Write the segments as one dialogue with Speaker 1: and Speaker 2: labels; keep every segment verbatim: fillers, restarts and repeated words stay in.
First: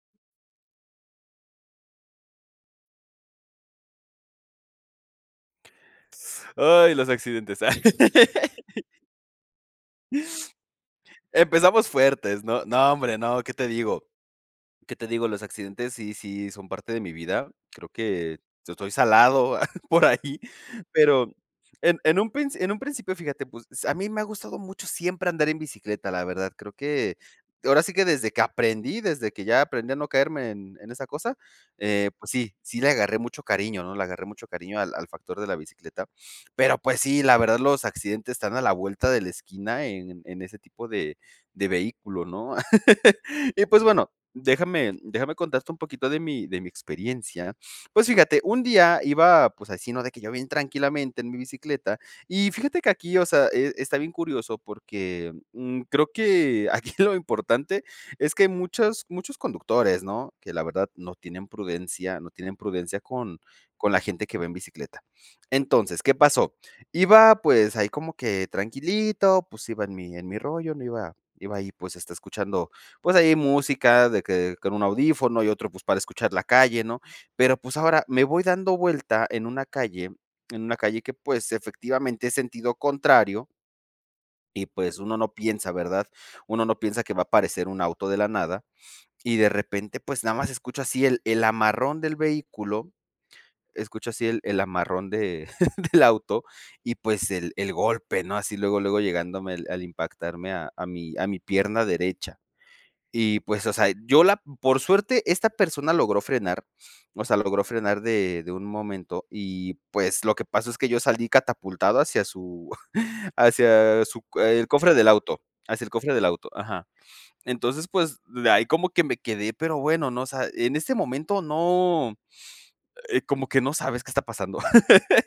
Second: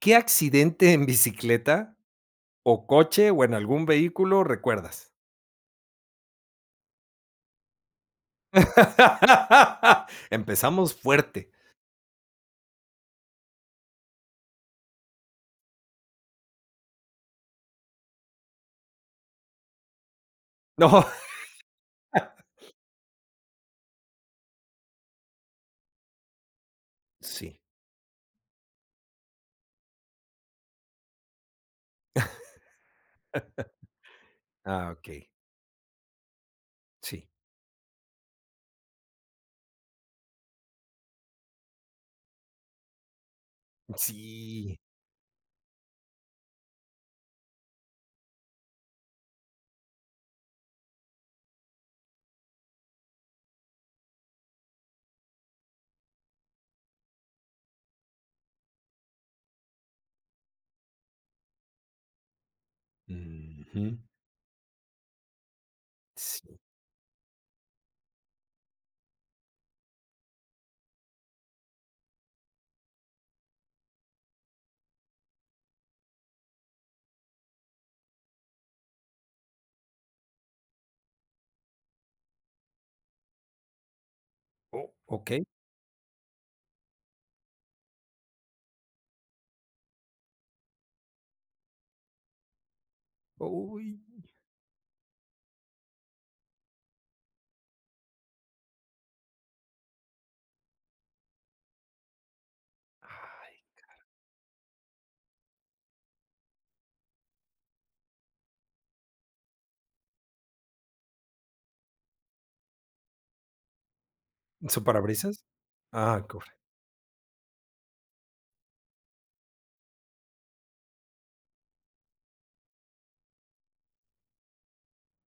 Speaker 1: ¿Qué accidente en bicicleta o coche, o en algún vehículo recuerdas?
Speaker 2: Ay, los accidentes.
Speaker 1: Empezamos fuerte.
Speaker 2: Empezamos fuertes, no, no hombre, no, qué te digo ¿Qué te digo? Los accidentes sí sí son parte de mi vida, creo que yo estoy salado por ahí,
Speaker 1: No.
Speaker 2: pero en en un princi en un principio fíjate, pues, a mí me ha gustado mucho siempre andar en bicicleta, la verdad, creo que,
Speaker 1: Sí.
Speaker 2: ahora sí que desde que aprendí, desde que ya aprendí a no caerme en en esa cosa, eh, pues, sí sí le agarré mucho cariño ¿no? Le agarré mucho cariño
Speaker 1: Ah,
Speaker 2: al al
Speaker 1: okey.
Speaker 2: factor de la bicicleta, pero, pues, sí,
Speaker 1: Sí.
Speaker 2: la verdad los accidentes están a la vuelta de la esquina en en ese tipo de de vehículo, ¿no? Y, pues, bueno,
Speaker 1: Sí.
Speaker 2: déjame déjame contarte un poquito de mi de mi experiencia. Pues, fíjate, un día iba, pues, así, ¿no? De que yo bien tranquilamente en mi bicicleta. Y fíjate que aquí, o sea, eh, está bien curioso porque, mm, creo que aquí lo importante es que muchas muchos conductores, ¿no? Que la verdad no tienen prudencia no tienen prudencia con con la
Speaker 1: Ujú.
Speaker 2: gente que va en bicicleta. Entonces, ¿qué
Speaker 1: Sí.
Speaker 2: pasó? Iba, pues, ahí como que tranquilito, pues, iba en mi en mi rollo no iba iba ahí, pues, está escuchando, pues, ahí música de que con un audífono y otro, pues, para escuchar la calle, ¿no? Pero, pues, ahora me voy dando vuelta en una calle en una calle que, pues, efectivamente es sentido contrario y,
Speaker 1: O
Speaker 2: pues, uno no
Speaker 1: okey.
Speaker 2: piensa, ¿verdad? Uno no piensa que va a aparecer un auto de la nada. Y de repente, pues, nada más escucho así el el amarrón del vehículo
Speaker 1: Oh.
Speaker 2: escucho así el el amarrón de del auto, y, pues, el el golpe, ¿no? Así luego, luego llegándome al impactarme a a mi a mi pierna derecha,
Speaker 1: Ay,
Speaker 2: y, pues, o sea,
Speaker 1: cara
Speaker 2: yo la por suerte esta persona logró frenar, o sea, logró frenar de de un momento. Y, pues, lo que pasa es que yo salí catapultado hacia su hacia su el
Speaker 1: ¿Su
Speaker 2: cofre del auto,
Speaker 1: parabrisas?
Speaker 2: hacia el cofre del
Speaker 1: Ah,
Speaker 2: auto
Speaker 1: corre.
Speaker 2: Ajá. Entonces, pues, de ahí como que me quedé pero bueno no, o sea en este momento no, eh, como que no sabes qué está pasando.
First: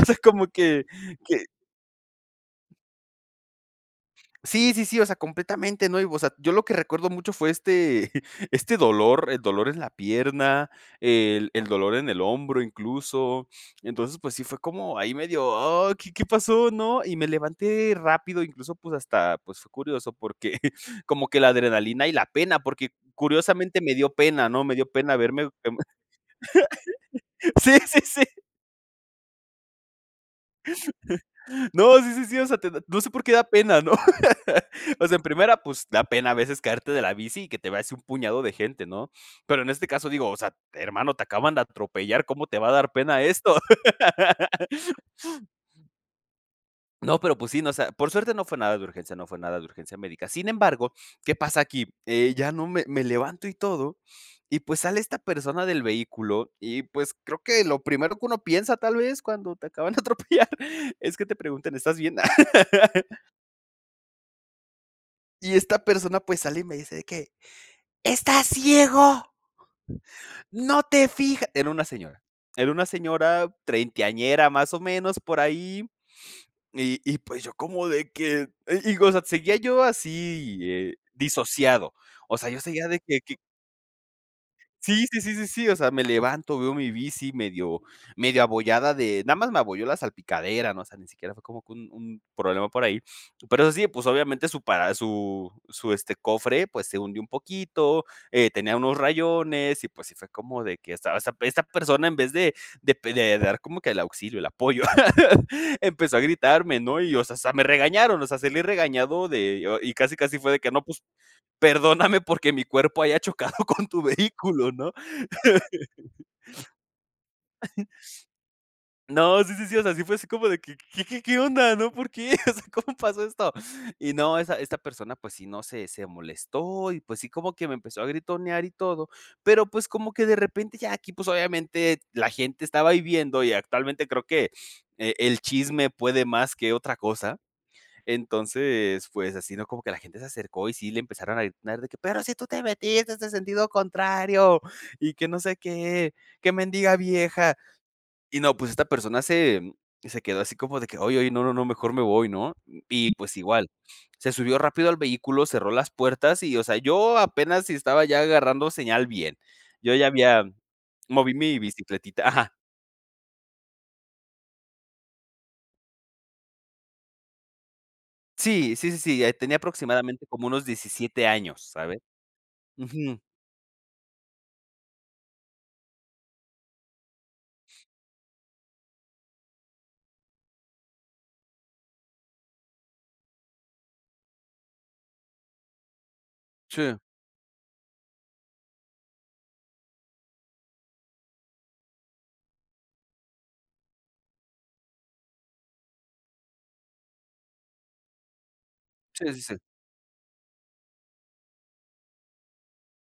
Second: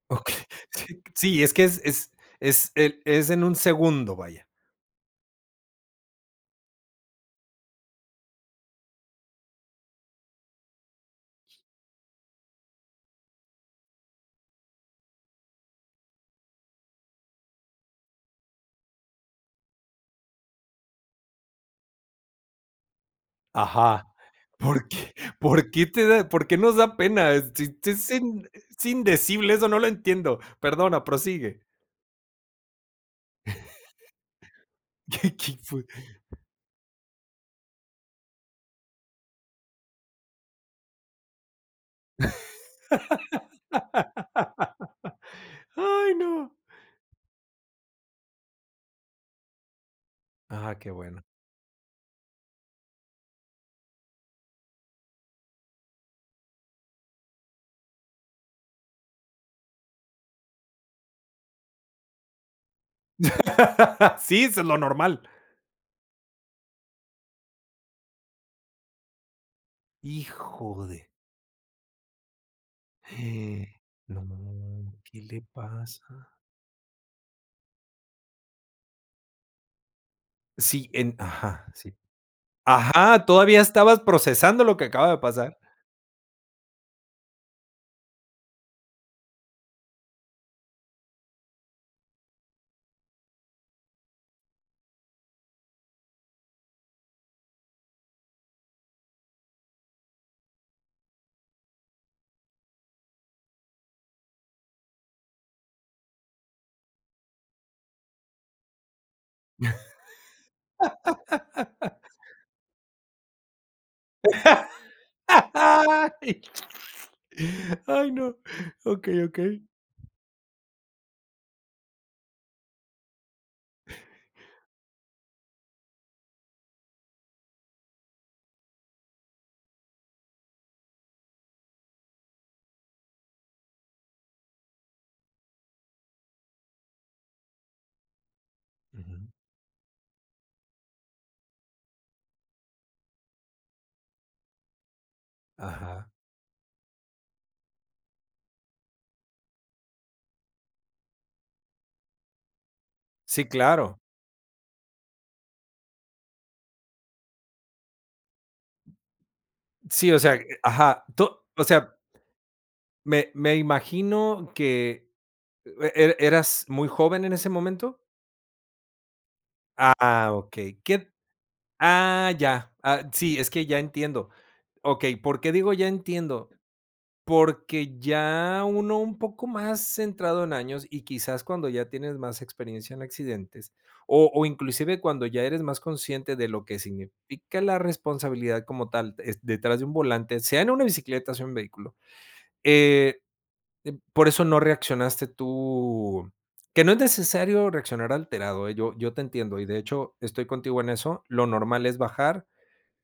Speaker 2: O sea,
Speaker 1: Ok
Speaker 2: como que
Speaker 1: Sí,
Speaker 2: que
Speaker 1: es que es es es el es en un segundo, vaya.
Speaker 2: Sí, sí, sí, o sea, completamente, ¿no? Y, o sea, yo lo que recuerdo mucho fue este este dolor, el dolor en la pierna, el el dolor en el hombro, incluso. Entonces, pues, sí fue como ahí medio: "Oh, ¿qué qué pasó?", ¿no? Y me levanté rápido, incluso, pues, hasta, pues, fue curioso, porque como que la adrenalina y la pena, porque curiosamente me
Speaker 1: Ajá.
Speaker 2: dio pena, ¿no? Me dio
Speaker 1: ¿Por qué
Speaker 2: pena verme,
Speaker 1: por
Speaker 2: em,
Speaker 1: qué te da, por qué nos da pena?
Speaker 2: sí,
Speaker 1: Si, si
Speaker 2: sí,
Speaker 1: es
Speaker 2: sí.
Speaker 1: in es indecible, eso no lo entiendo. Perdona, prosigue.
Speaker 2: No, sí, sí, sí, o sea, te no sé por qué da pena, ¿no? O sea, en
Speaker 1: Qué,
Speaker 2: primera,
Speaker 1: qué fue.
Speaker 2: pues, da pena a veces caerte de la bici y que te vea así un puñado de gente, ¿no? Pero en este caso, digo, o sea, hermano, te acaban de atropellar. ¿Cómo te va a dar pena esto?
Speaker 1: Ay, no.
Speaker 2: No, pero, pues, sí, ¿no? O sea, por suerte no fue nada de urgencia, no fue nada de urgencia médica. Sin
Speaker 1: Ah, qué
Speaker 2: embargo,
Speaker 1: bueno.
Speaker 2: ¿qué pasa aquí? Eh, ya no me me levanto y todo, y, pues, sale esta persona del vehículo, y, pues, creo que lo primero que uno piensa tal vez cuando te acaban de atropellar es que te preguntan ¿estás bien?
Speaker 1: Sí, eso es lo normal.
Speaker 2: Y esta persona, pues, sale, y me dice de qué: "Estás ciego" "no te
Speaker 1: Híjole.
Speaker 2: fijas", era una señora era una señora
Speaker 1: No,
Speaker 2: treintañera, más o menos,
Speaker 1: ¿qué
Speaker 2: por
Speaker 1: le
Speaker 2: ahí.
Speaker 1: pasa?
Speaker 2: Y y, pues, yo como de que y digo, o sea, seguía yo así,
Speaker 1: Sí,
Speaker 2: eh,
Speaker 1: en, ajá,
Speaker 2: disociado.
Speaker 1: sí.
Speaker 2: O sea, yo seguía de que
Speaker 1: Ajá,
Speaker 2: que
Speaker 1: todavía estabas procesando lo que
Speaker 2: Sí,
Speaker 1: acaba de
Speaker 2: sí, sí, sí,
Speaker 1: pasar.
Speaker 2: sí, o sea, me levanto, veo mi bici medio medio abollada de, nada más me abolló la salpicadera, ¿no? O sea, ni siquiera fue como que un un problema por ahí. Pero eso sí, pues, obviamente su para su su, este, cofre, pues, se hundió un poquito, eh, tenía unos rayones, y, pues, sí fue como de que estaba esa esta persona en vez de de de pe de dar como que el auxilio, el apoyo, empezó a gritarme, ¿no? Y, o sea, hasta me regañaron, o sea, salí regañado de y casi casi fue de que no, pues, perdóname porque mi cuerpo haya chocado con tu vehículo. ¿no?
Speaker 1: Ay no. Okey,
Speaker 2: No,
Speaker 1: okey.
Speaker 2: sí, sí, sí, o sea, sí fue así como de que: "¿Qué qué onda? ¿no? ¿Por qué? O sea, ¿cómo pasó esto?". Y no, esa esta persona, pues, sí, ¿no? se se molestó, y, pues, sí, como que me empezó a gritonear y todo, pero, pues, como que de repente ya aquí, pues, obviamente la gente estaba ahí viendo, y actualmente creo que, eh, el chisme puede más que otra cosa. Entonces,
Speaker 1: Ujú.
Speaker 2: pues, así, ¿no? Como que la gente se acercó, y sí le empezaron a gritar de que: "Pero si tú te metiste en sentido contrario y que no sé
Speaker 1: Ajá.
Speaker 2: qué, qué mendiga vieja". Y no, pues, esta persona se se quedó así como de que: "Ay, ay, no, no, no, mejor me voy, ¿no? Y, pues,
Speaker 1: Sí,
Speaker 2: igual.
Speaker 1: claro.
Speaker 2: Se subió rápido al vehículo, cerró las puertas. Y, o sea, yo apenas si estaba ya agarrando señal bien. Yo ya
Speaker 1: Sí, o sea,
Speaker 2: había
Speaker 1: ajá, tú,
Speaker 2: moví mi
Speaker 1: o sea.
Speaker 2: bicicletita Ajá.
Speaker 1: Me me imagino que, e e eras muy joven en ese momento.
Speaker 2: Sí, sí, sí, sí, ya ahí tenía aproximadamente
Speaker 1: Ah,
Speaker 2: como unos
Speaker 1: okey, ¿qué?
Speaker 2: diecisiete años, ¿sabes?
Speaker 1: Ah, ya. Ah,
Speaker 2: Ujú.
Speaker 1: sí, es que ya entiendo. Okey, ¿por qué digo "ya entiendo"? Porque ya uno, un poco más centrado en años y quizás cuando ya tienes más experiencia en accidentes o o inclusive cuando ya eres más consciente de lo que
Speaker 2: Sí.
Speaker 1: significa la responsabilidad como tal, es detrás de un volante, sea en una bicicleta o sea un vehículo, eh eh por eso no reaccionaste tú, que no es necesario reaccionar alterado, eh. Yo yo te
Speaker 2: Sí, sí, sí.
Speaker 1: entiendo y de hecho estoy contigo en eso. Lo normal es bajar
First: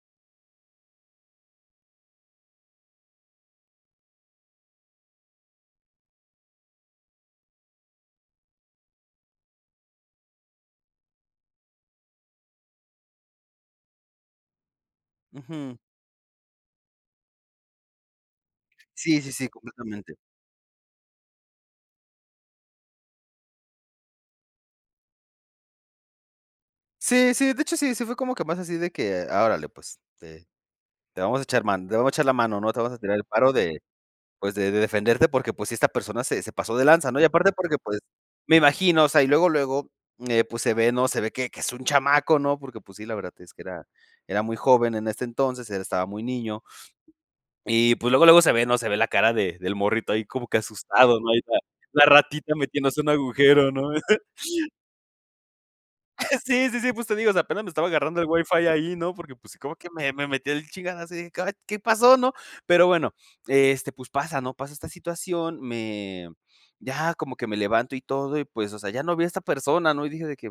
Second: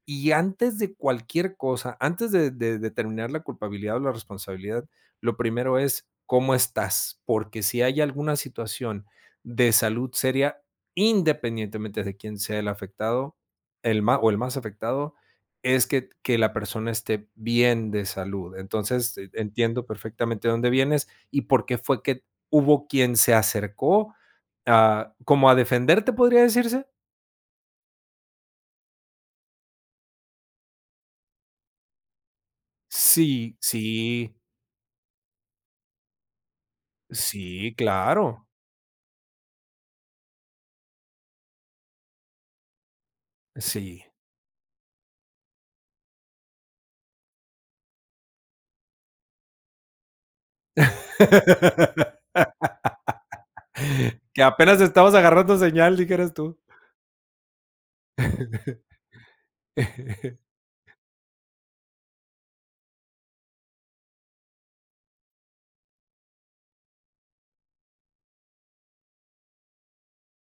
Speaker 1: y antes de cualquier cosa, antes de de determinar la culpabilidad o la responsabilidad, lo primero es: "¿Cómo estás?". Porque si hay alguna situación de salud seria, independientemente de quién sea el afectado, el ma o el más afectado
Speaker 2: Ujú.
Speaker 1: es que que la persona esté bien de salud, entonces
Speaker 2: Sí, sí, sí,
Speaker 1: entiendo
Speaker 2: completamente.
Speaker 1: perfectamente de dónde vienes y por qué fue que hubo quien se acercó, a como a como a defenderte, podía decirse.
Speaker 2: Sí, sí, de hecho, sí, si fue como que más así de que, ah, órale, pues, de te vamos a echar mano, te vamos a echar la mano, ¿no? Te vamos a tirar el paro
Speaker 1: Sí,
Speaker 2: de,
Speaker 1: sí.
Speaker 2: pues, de de defenderte, porque pues sí esta persona se se pasó de lanza, ¿no? Y aparte
Speaker 1: Sí,
Speaker 2: porque pues
Speaker 1: claro.
Speaker 2: me imagino o sea y luego, luego, eh, pues, se ve, ¿no? se ve que que es un chamaco, ¿no? Porque pues, sí la verdad es que era
Speaker 1: Sí.
Speaker 2: era muy joven en este entonces, él estaba muy niño y pues luego, luego se ve, ¿no? se ve la cara de del morrito ahí como que asustado, ¿no? Ahí está la ratita metiéndose en un agujero, ¿no?
Speaker 1: Que apenas estamos agarrando señal, dijeras tú.
Speaker 2: Sí, sí, sí, pues te digo, o sea, apenas me estaba agarrando el Wi-Fi ahí, ¿no?, porque pues sí, como que me me metió el chingadazo y dije: "Ay, caray, ¿qué pasó, no?". Pero bueno, este, pues pasa, ¿no? Pasa esta situación, me ya como que me levanto y todo y pues, o sea, ya no vi a esta persona, ¿no? Y dije de que:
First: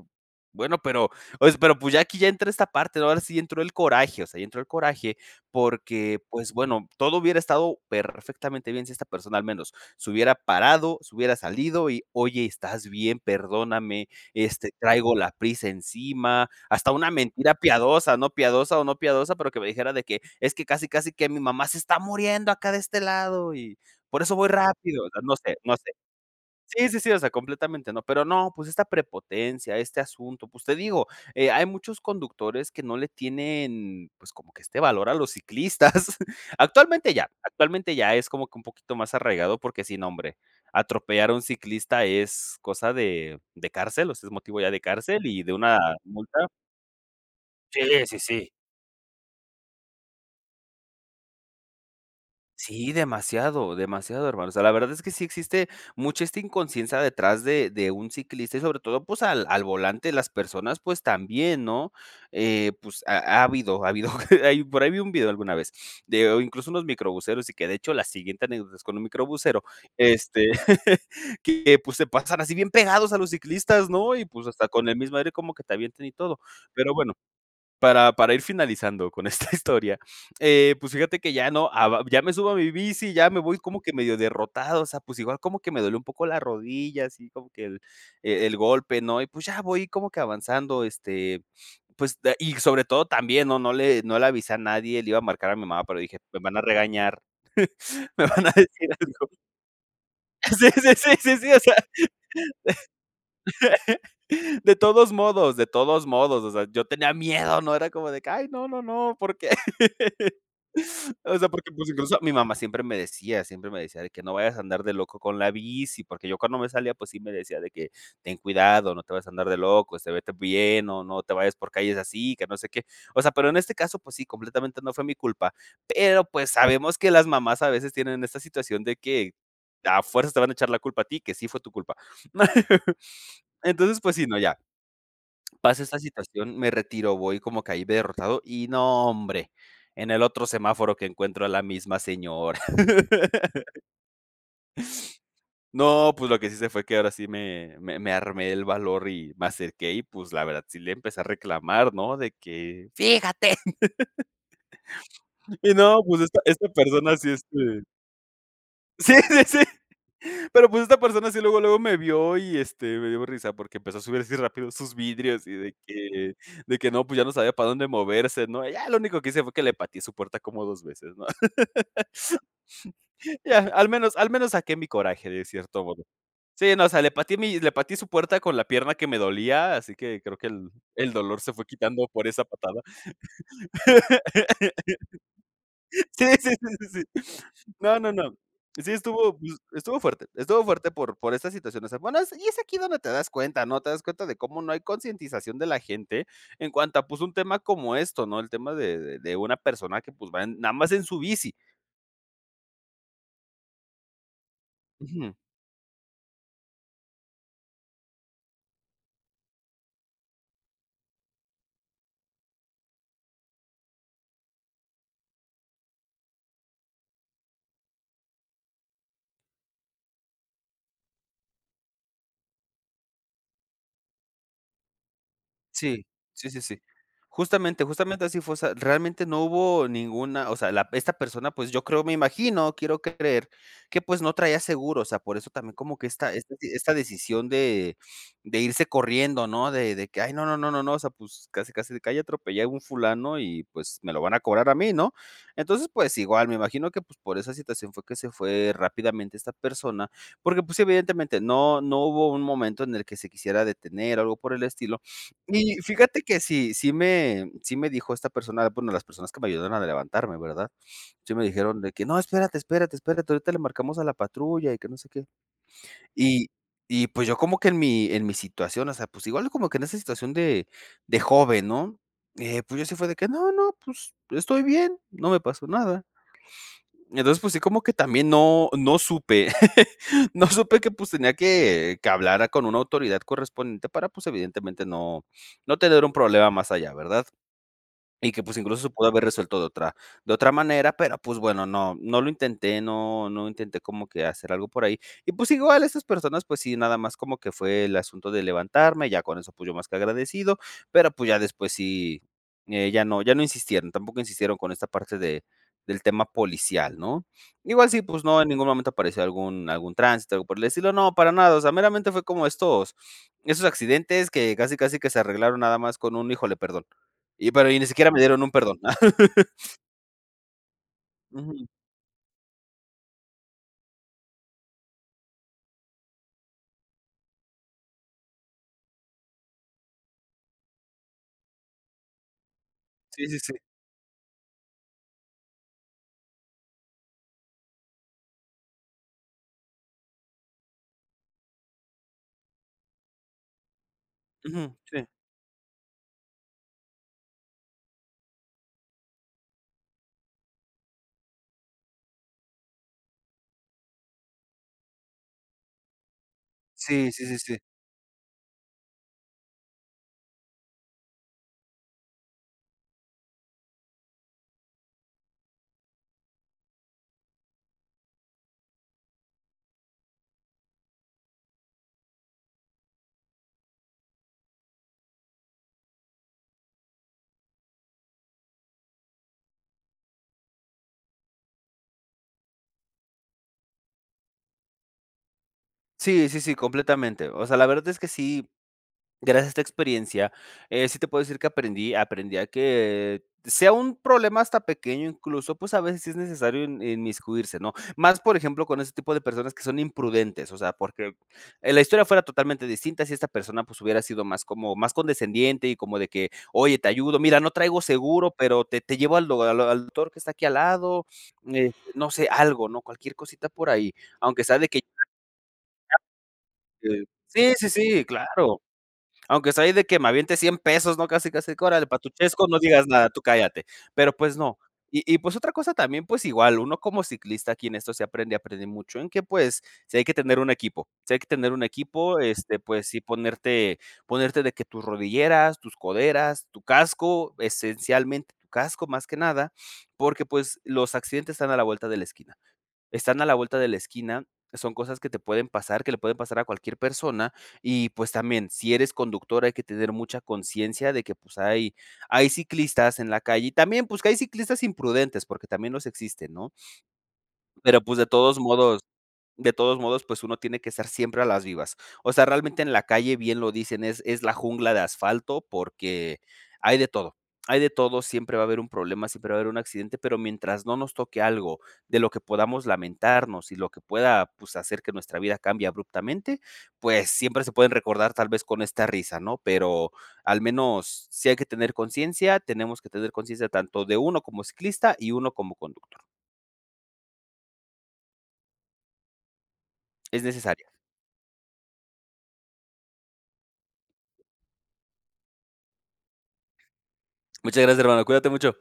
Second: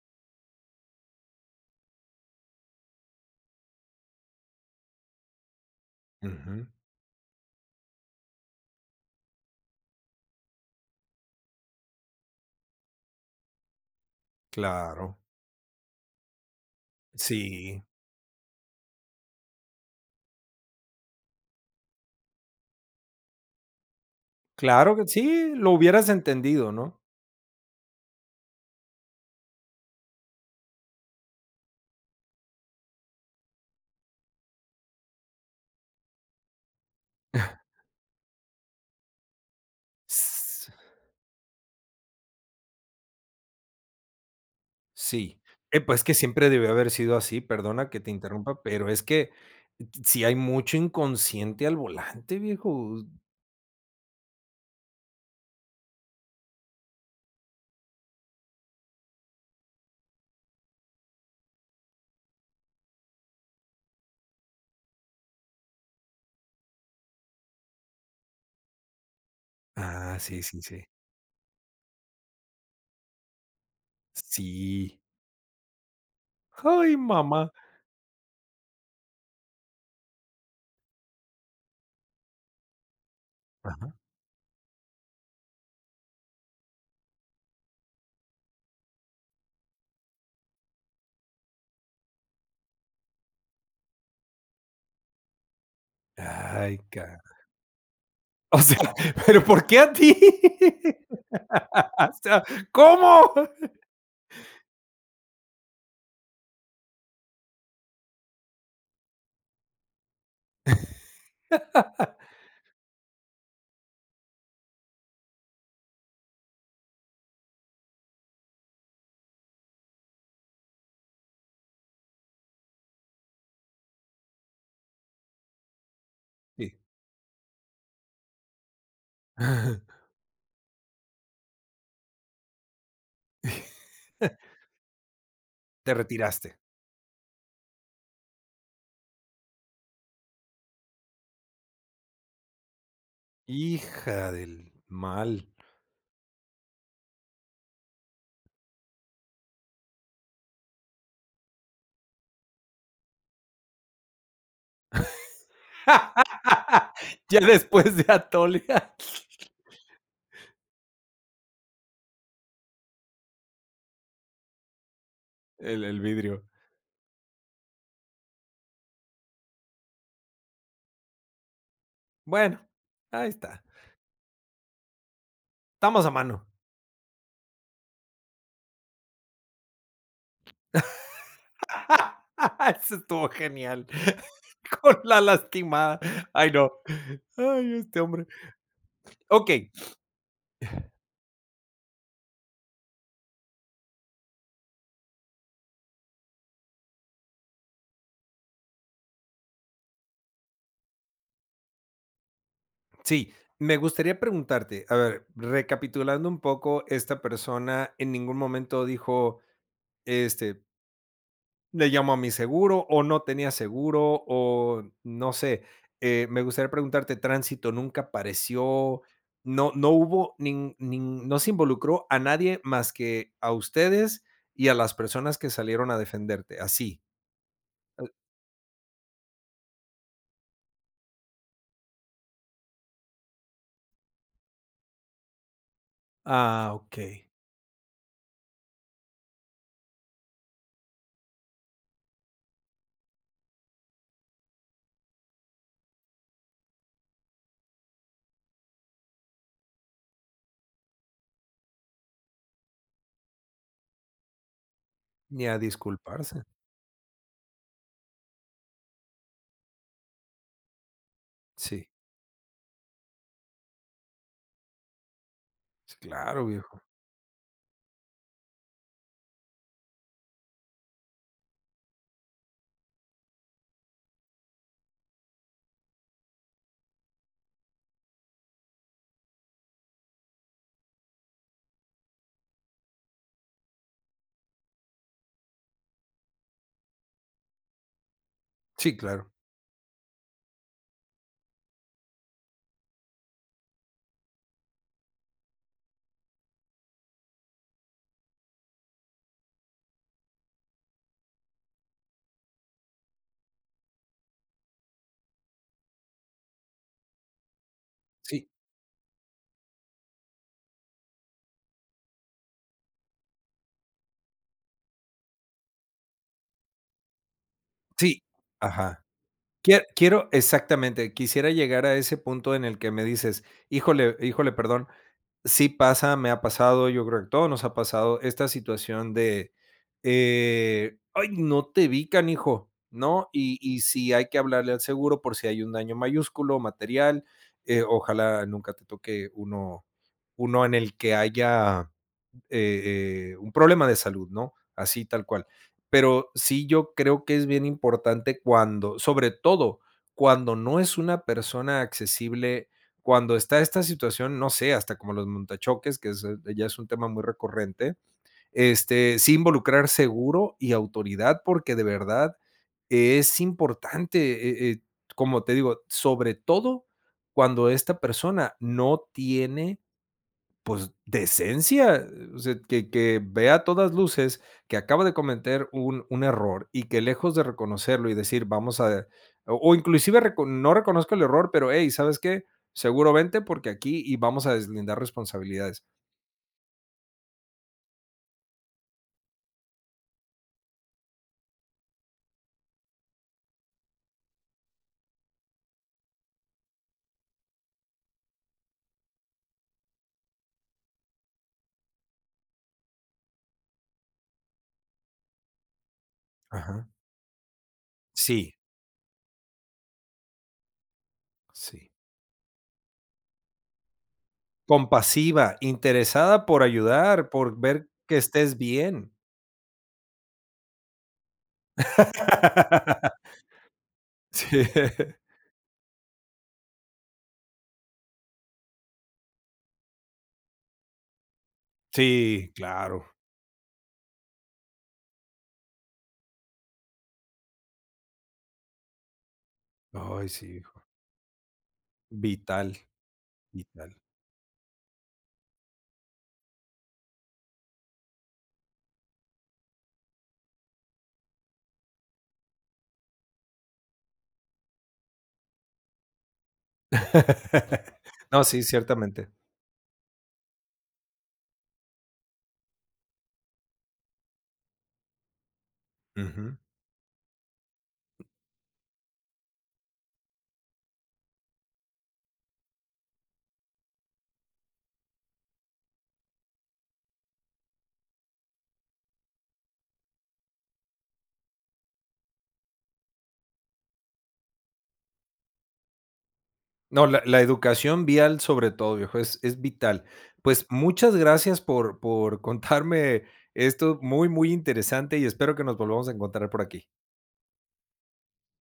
Speaker 2: "Bueno, pero pero", o es pero pues, ya aquí ya entró a esta parte, ¿no? Ahora sí entró el coraje, o sea, ya entró el coraje porque, pues
Speaker 1: Ujú.
Speaker 2: bueno, todo hubiera estado perfectamente bien si esta persona al menos se hubiera parado, se hubiera salido y: "Oye, ¿estás bien? Perdóname, este, traigo
Speaker 1: Claro.
Speaker 2: la prisa encima". Hasta una mentira
Speaker 1: Sí.
Speaker 2: piadosa, no piadosa o no piadosa, pero que me dijera de que: "Es que casi, casi que mi mamá se está muriendo acá de este lado y por eso voy
Speaker 1: Claro
Speaker 2: rápido",
Speaker 1: que
Speaker 2: o sea, no
Speaker 1: sí,
Speaker 2: sé,
Speaker 1: lo
Speaker 2: no sé.
Speaker 1: hubieras entendido,
Speaker 2: Sí,
Speaker 1: ¿no?
Speaker 2: sí, sí, o sea, completamente, ¿no?, pero no, pues esta prepotencia, este asunto, pues te digo, eh, hay muchos conductores que no le tienen, pues, como que este valor a los ciclistas. Actualmente ya,
Speaker 1: Ah.
Speaker 2: actualmente ya es como que un poquito más arraigado porque sí, no hombre, atropellar a un ciclista es cosa de de cárcel, o sea, es motivo ya de cárcel
Speaker 1: Si.
Speaker 2: y de una
Speaker 1: Eh, pues, que
Speaker 2: multa
Speaker 1: siempre debió haber sido así,
Speaker 2: Sí,
Speaker 1: perdona que te
Speaker 2: sí, sí.
Speaker 1: interrumpa, pero es que sí hay mucho inconsciente al volante,
Speaker 2: Sí,
Speaker 1: viejo.
Speaker 2: demasiado, demasiado, hermano. O sea, la verdad es que sí existe mucha esta inconsciencia detrás de de un ciclista y sobre todo, pues, al al volante las personas, pues, también, ¿no? Eh, pues ha habido ha habido, hay por ahí, vi un video alguna vez de incluso unos microbuseros y que de hecho la siguiente anécdota es con un microbusero,
Speaker 1: Ah, sí,
Speaker 2: este,
Speaker 1: sí.
Speaker 2: que pues se pasan así bien pegados a los ciclistas, ¿no? Y pues, hasta con el
Speaker 1: Sí.
Speaker 2: mismo aire como que te avienten y todo. Pero
Speaker 1: Ay,
Speaker 2: bueno,
Speaker 1: mamá.
Speaker 2: para para ir finalizando con esta historia, eh, pues fíjate que ya no, a va ya me subo a mi bici, ya me voy como que
Speaker 1: Ajá.
Speaker 2: medio derrotado, o sea, pues, igual como que me dolió un poco la rodilla, así como que el e el golpe, ¿no? Y pues, ya voy como que avanzando, este, pues, da y sobre todo también, ¿no? No le no le avisa a nadie, le iba a marcar a mi mamá, pero dije: "Me van a
Speaker 1: Ay, caray.
Speaker 2: regañar, me van a
Speaker 1: O
Speaker 2: decir
Speaker 1: sea,
Speaker 2: algo".
Speaker 1: pero, ¿por qué a ti?
Speaker 2: Sí, sí, sí, sí, sí. O sea,
Speaker 1: O sea, ¿Cómo?
Speaker 2: de todos modos, de todos modos, o sea, yo tenía miedo, no era como de que: "Ay, no, no, no, ¿por qué?". O sea, porque pues, incluso mi mamá siempre me decía, siempre me decía de que: "No vayas a andar de loco con la bici", porque yo cuando me salía, pues sí me decía de que: "Ten cuidado, no te vayas a andar de loco, este, vete bien o no te vayas por calles así, que no sé qué". O sea, pero en este caso, pues sí, completamente no fue mi culpa. Pero, pues,
Speaker 1: Sí.
Speaker 2: sabemos que las mamás a veces tienen esta situación de que
Speaker 1: Ajá.
Speaker 2: a fuerzas te van a echar la culpa a ti, que sí fue tu culpa. Entonces, pues sí, no, ya. Pasa
Speaker 1: Te
Speaker 2: esta
Speaker 1: retiraste.
Speaker 2: situación, me retiro, voy como caí derrotado y no hombre, en, el otro semáforo que encuentro a la misma señora.
Speaker 1: Hija del mal.
Speaker 2: No, pues lo que sí se fue que ahora sí me me me armé el valor y me acerqué y, pues, la verdad, sí le empecé a reclamar, ¿no?, de que: "Fíjate". Y no, pues esta esta persona sí,
Speaker 1: Ya
Speaker 2: este
Speaker 1: después de atole.
Speaker 2: sí, sí, sí. Pero, pues, esta persona sí, luego, luego me vio y, este, me dio risa porque empezó a subir así rápido sus vidrios y de
Speaker 1: El el
Speaker 2: que
Speaker 1: vidrio.
Speaker 2: de que no, pues, ya no sabía para dónde moverse, ¿no? Ya lo único que hice fue que le pateé su puerta como dos veces, ¿no?
Speaker 1: Bueno, ahí
Speaker 2: Ya,
Speaker 1: está.
Speaker 2: al menos al menos saqué mi coraje, de cierto modo.
Speaker 1: Estamos a mano.
Speaker 2: Sí, no, o sea, le pateé mi le pateé su puerta con la pierna que me dolía, así que creo que el el dolor se fue quitando por esa patada.
Speaker 1: Eso estuvo genial. Con la lastimada.
Speaker 2: Sí, sí,
Speaker 1: Ay no.
Speaker 2: sí, sí, sí.
Speaker 1: Ay
Speaker 2: No,
Speaker 1: este
Speaker 2: no,
Speaker 1: hombre.
Speaker 2: no. Sí estuvo
Speaker 1: Okey.
Speaker 2: estuvo fuerte, estuvo fuerte por por estas situaciones. Bueno, es y es aquí donde te das cuenta, ¿no? Te das cuenta de cómo no hay concientización de la gente en cuanto a, pues, un tema como esto, ¿no?, el tema de de de una persona que, pues, va nada más en su bici.
Speaker 1: Sí, me gustaría preguntarte, a ver,
Speaker 2: Ujú.
Speaker 1: recapitulando un poco, esta persona en ningún momento dijo: "Este ¿le llamo a mi seguro?" O ¿no tenía seguro?, o no sé. Eh, me gustaría preguntarte, ¿tránsito nunca apareció? No no hubo nin nin no se involucró a nadie más que a ustedes y a las personas que salieron a
Speaker 2: Sí. Sí,
Speaker 1: defenderte,
Speaker 2: sí, sí.
Speaker 1: así.
Speaker 2: Justamente justamente así fue. O sea, realmente no hubo ninguna o sea la p, esta persona, pues, yo creo, me imagino, quiero creer que, pues, no traía seguro, o sea, por eso también como que esta esta
Speaker 1: Ah,
Speaker 2: esta
Speaker 1: okey.
Speaker 2: decisión de de irse corriendo, ¿no? De de que "ay no, no, no, no, no", o sea, pues, casi casi de que "ahí atropellé a un fulano y, pues, me lo van a cobrar a mí", ¿no? Entonces pues igual me imagino que pues por esa situación fue que se fue rápidamente esta persona porque pues evidentemente no no hubo un momento en el que se quisiera detener o algo por el estilo
Speaker 1: Ni a
Speaker 2: y fíjate que
Speaker 1: disculparse.
Speaker 2: sí sí me sí me dijo esta persona bueno las personas que me ayudaron a levantarme ¿verdad? Sí me dijeron
Speaker 1: Sí.
Speaker 2: de que "no espérate, espérate, espérate ahorita le marcamos a la patrulla y que no sé qué"
Speaker 1: Claro,
Speaker 2: y
Speaker 1: viejo.
Speaker 2: y pues yo como que en mi en mi situación o sea pues igual uno como que en esa situación de de joven, ¿no? Eh, pues yo fue así de que "no, no pues estoy bien, no me pasó nada". Entonces, pues sí, como que también no no supe no supe que, pues, tenía que que hablara con una autoridad correspondiente para, pues, evidentemente, no no tener un problema más allá, ¿verdad? Y que, pues, incluso se
Speaker 1: Sí,
Speaker 2: pudo haber
Speaker 1: claro.
Speaker 2: resuelto de otra de otra manera, pero, pues, bueno, no, no lo intenté, no no intenté como que hacer algo por ahí, y pues igual estas personas, pues, sí, nada más como que fue el asunto de levantarme, ya con eso, pues, yo más que agradecido, pero, pues, ya después sí, eh, ya no ya no insistieron, tampoco insistieron con esta parte de del tema policial, ¿no? Igual sí, pues no,
Speaker 1: Sí.
Speaker 2: en ningún momento apareció algún algún tránsito, algo por el estilo, no, para nada, o sea, meramente fue como estos estos accidentes que casi casi que se arreglaron nada más con un "híjole, perdón". Y pero y ni siquiera me
Speaker 1: Sí.
Speaker 2: dieron un perdón.
Speaker 1: Ajá. Quie quiero exactamente, quisiera
Speaker 2: Ujú.
Speaker 1: llegar a ese punto en el que me dices: "Híjole, híjole, perdón". Sí pasa, me ha pasado, yo creo que a todos nos ha pasado esta situación de, eh, "ay, no te vi canijo",
Speaker 2: Sí,
Speaker 1: ¿no?
Speaker 2: sí,
Speaker 1: Y
Speaker 2: sí.
Speaker 1: y sí hay que hablarle al seguro por si hay un daño mayúsculo, material. Eh, ojalá nunca te toque uno, uno en el que haya, eh eh, un problema de salud, ¿no?
Speaker 2: Ujú.
Speaker 1: Así
Speaker 2: Sí.
Speaker 1: tal cual. Pero, sí yo creo que es bien importante cuando sobre todo, cuando no es una persona accesible, cuando está esta situación, no sé, hasta como los monta-choques, que es ya es un tema
Speaker 2: Sí,
Speaker 1: muy
Speaker 2: sí sí sí.
Speaker 1: recurrente, este, sí involucrar seguro y autoridad, porque de verdad es importante, eh eh, como te digo, sobre todo cuando esta persona no tiene, pues decencia, o sea, que que ve a todas luces, que acaba de cometer un un error y que lejos de reconocerlo y decir vamos a o o inclusive reco no reconozco el error pero, "ey ¿sabes qué?, seguro vente porque aquí y vamos a deslindar responsabilidades".
Speaker 2: Sí, sí, sí, completamente. O sea, la verdad es que sí gracias a esta experiencia, eh, sí te puedo decir que aprendí aprendí a que sea un problema hasta pequeño, incluso, pues, a veces sí es necesario in inmiscuirse, ¿no? Más, por ejemplo, con ese tipo de personas que son imprudentes, o sea, porque, eh, la historia fuera totalmente distinta si esta persona pues hubiera sido más como más condescendiente y como de que "oye, te
Speaker 1: Ajá.
Speaker 2: ayudo, mira no traigo seguro
Speaker 1: Sí.
Speaker 2: pero te te llevo al o al o al doctor que está aquí al lado", eh,
Speaker 1: Sí.
Speaker 2: no sé, algo, ¿no? Cualquier cosita por ahí, aunque sea de que
Speaker 1: Compasiva, interesada por
Speaker 2: Eh
Speaker 1: ayudar,
Speaker 2: Sí,
Speaker 1: por
Speaker 2: sí,
Speaker 1: ver
Speaker 2: sí,
Speaker 1: que estés
Speaker 2: claro.
Speaker 1: bien.
Speaker 2: Aunque sea ahí de que me aviente cien pesos, ¿no? Casi casi que "órale para tu chesco, no digas nada, tú cállate". Pero, pues, no.
Speaker 1: Sí.
Speaker 2: Y y, pues, otra cosa también, pues, igual, uno como ciclista aquí en esto se aprende, aprende mucho, en que, pues, sí hay que tener un equipo, si hay que tener un equipo,
Speaker 1: Sí,
Speaker 2: este pues sí
Speaker 1: claro.
Speaker 2: ponerte ponerte de que tus rodilleras, tus coderas, tu casco, esencialmente tu casco más que nada porque
Speaker 1: Ay, sí,
Speaker 2: pues
Speaker 1: híjole.
Speaker 2: los accidentes están a la vuelta de la esquina.
Speaker 1: Vital,
Speaker 2: Están a la vuelta de la
Speaker 1: vital.
Speaker 2: esquina, son cosas que te pueden pasar, que le pueden pasar a cualquier persona y pues también, si eres conductor hay que tener mucha consciencia de que pues hay hay ciclistas en la calle y también pues que hay ciclistas imprudentes porque también los existen, ¿no? Pero pues de todos
Speaker 1: No, sí,
Speaker 2: modos
Speaker 1: ciertamente.
Speaker 2: de todos modos pues uno tiene que estar siempre a las vivas. O sea realmente en la calle bien lo dicen es es "la jungla de asfalto" porque
Speaker 1: Ujú.
Speaker 2: hay de todo. Hay de todo siempre va a haber un problema, siempre va a haber un accidente pero mientras no nos toque algo de lo que podamos lamentarnos y lo que pueda pues hacer que nuestra vida cambie abruptamente pues siempre se pueden recordar tal vez con esta risa ¿no? Pero al menos si hay que tener conciencia tenemos que tener conciencia tanto de uno como ciclista y uno como conductor.
Speaker 1: No, la la educación vial sobre todo viejo, es es vital.
Speaker 2: Es
Speaker 1: Pues
Speaker 2: necesario.
Speaker 1: muchas gracias por por contarme esto muy muy interesante y espero que nos volvamos a encontrar por aquí.
Speaker 2: Muchas gracias hermano, cuídate mucho.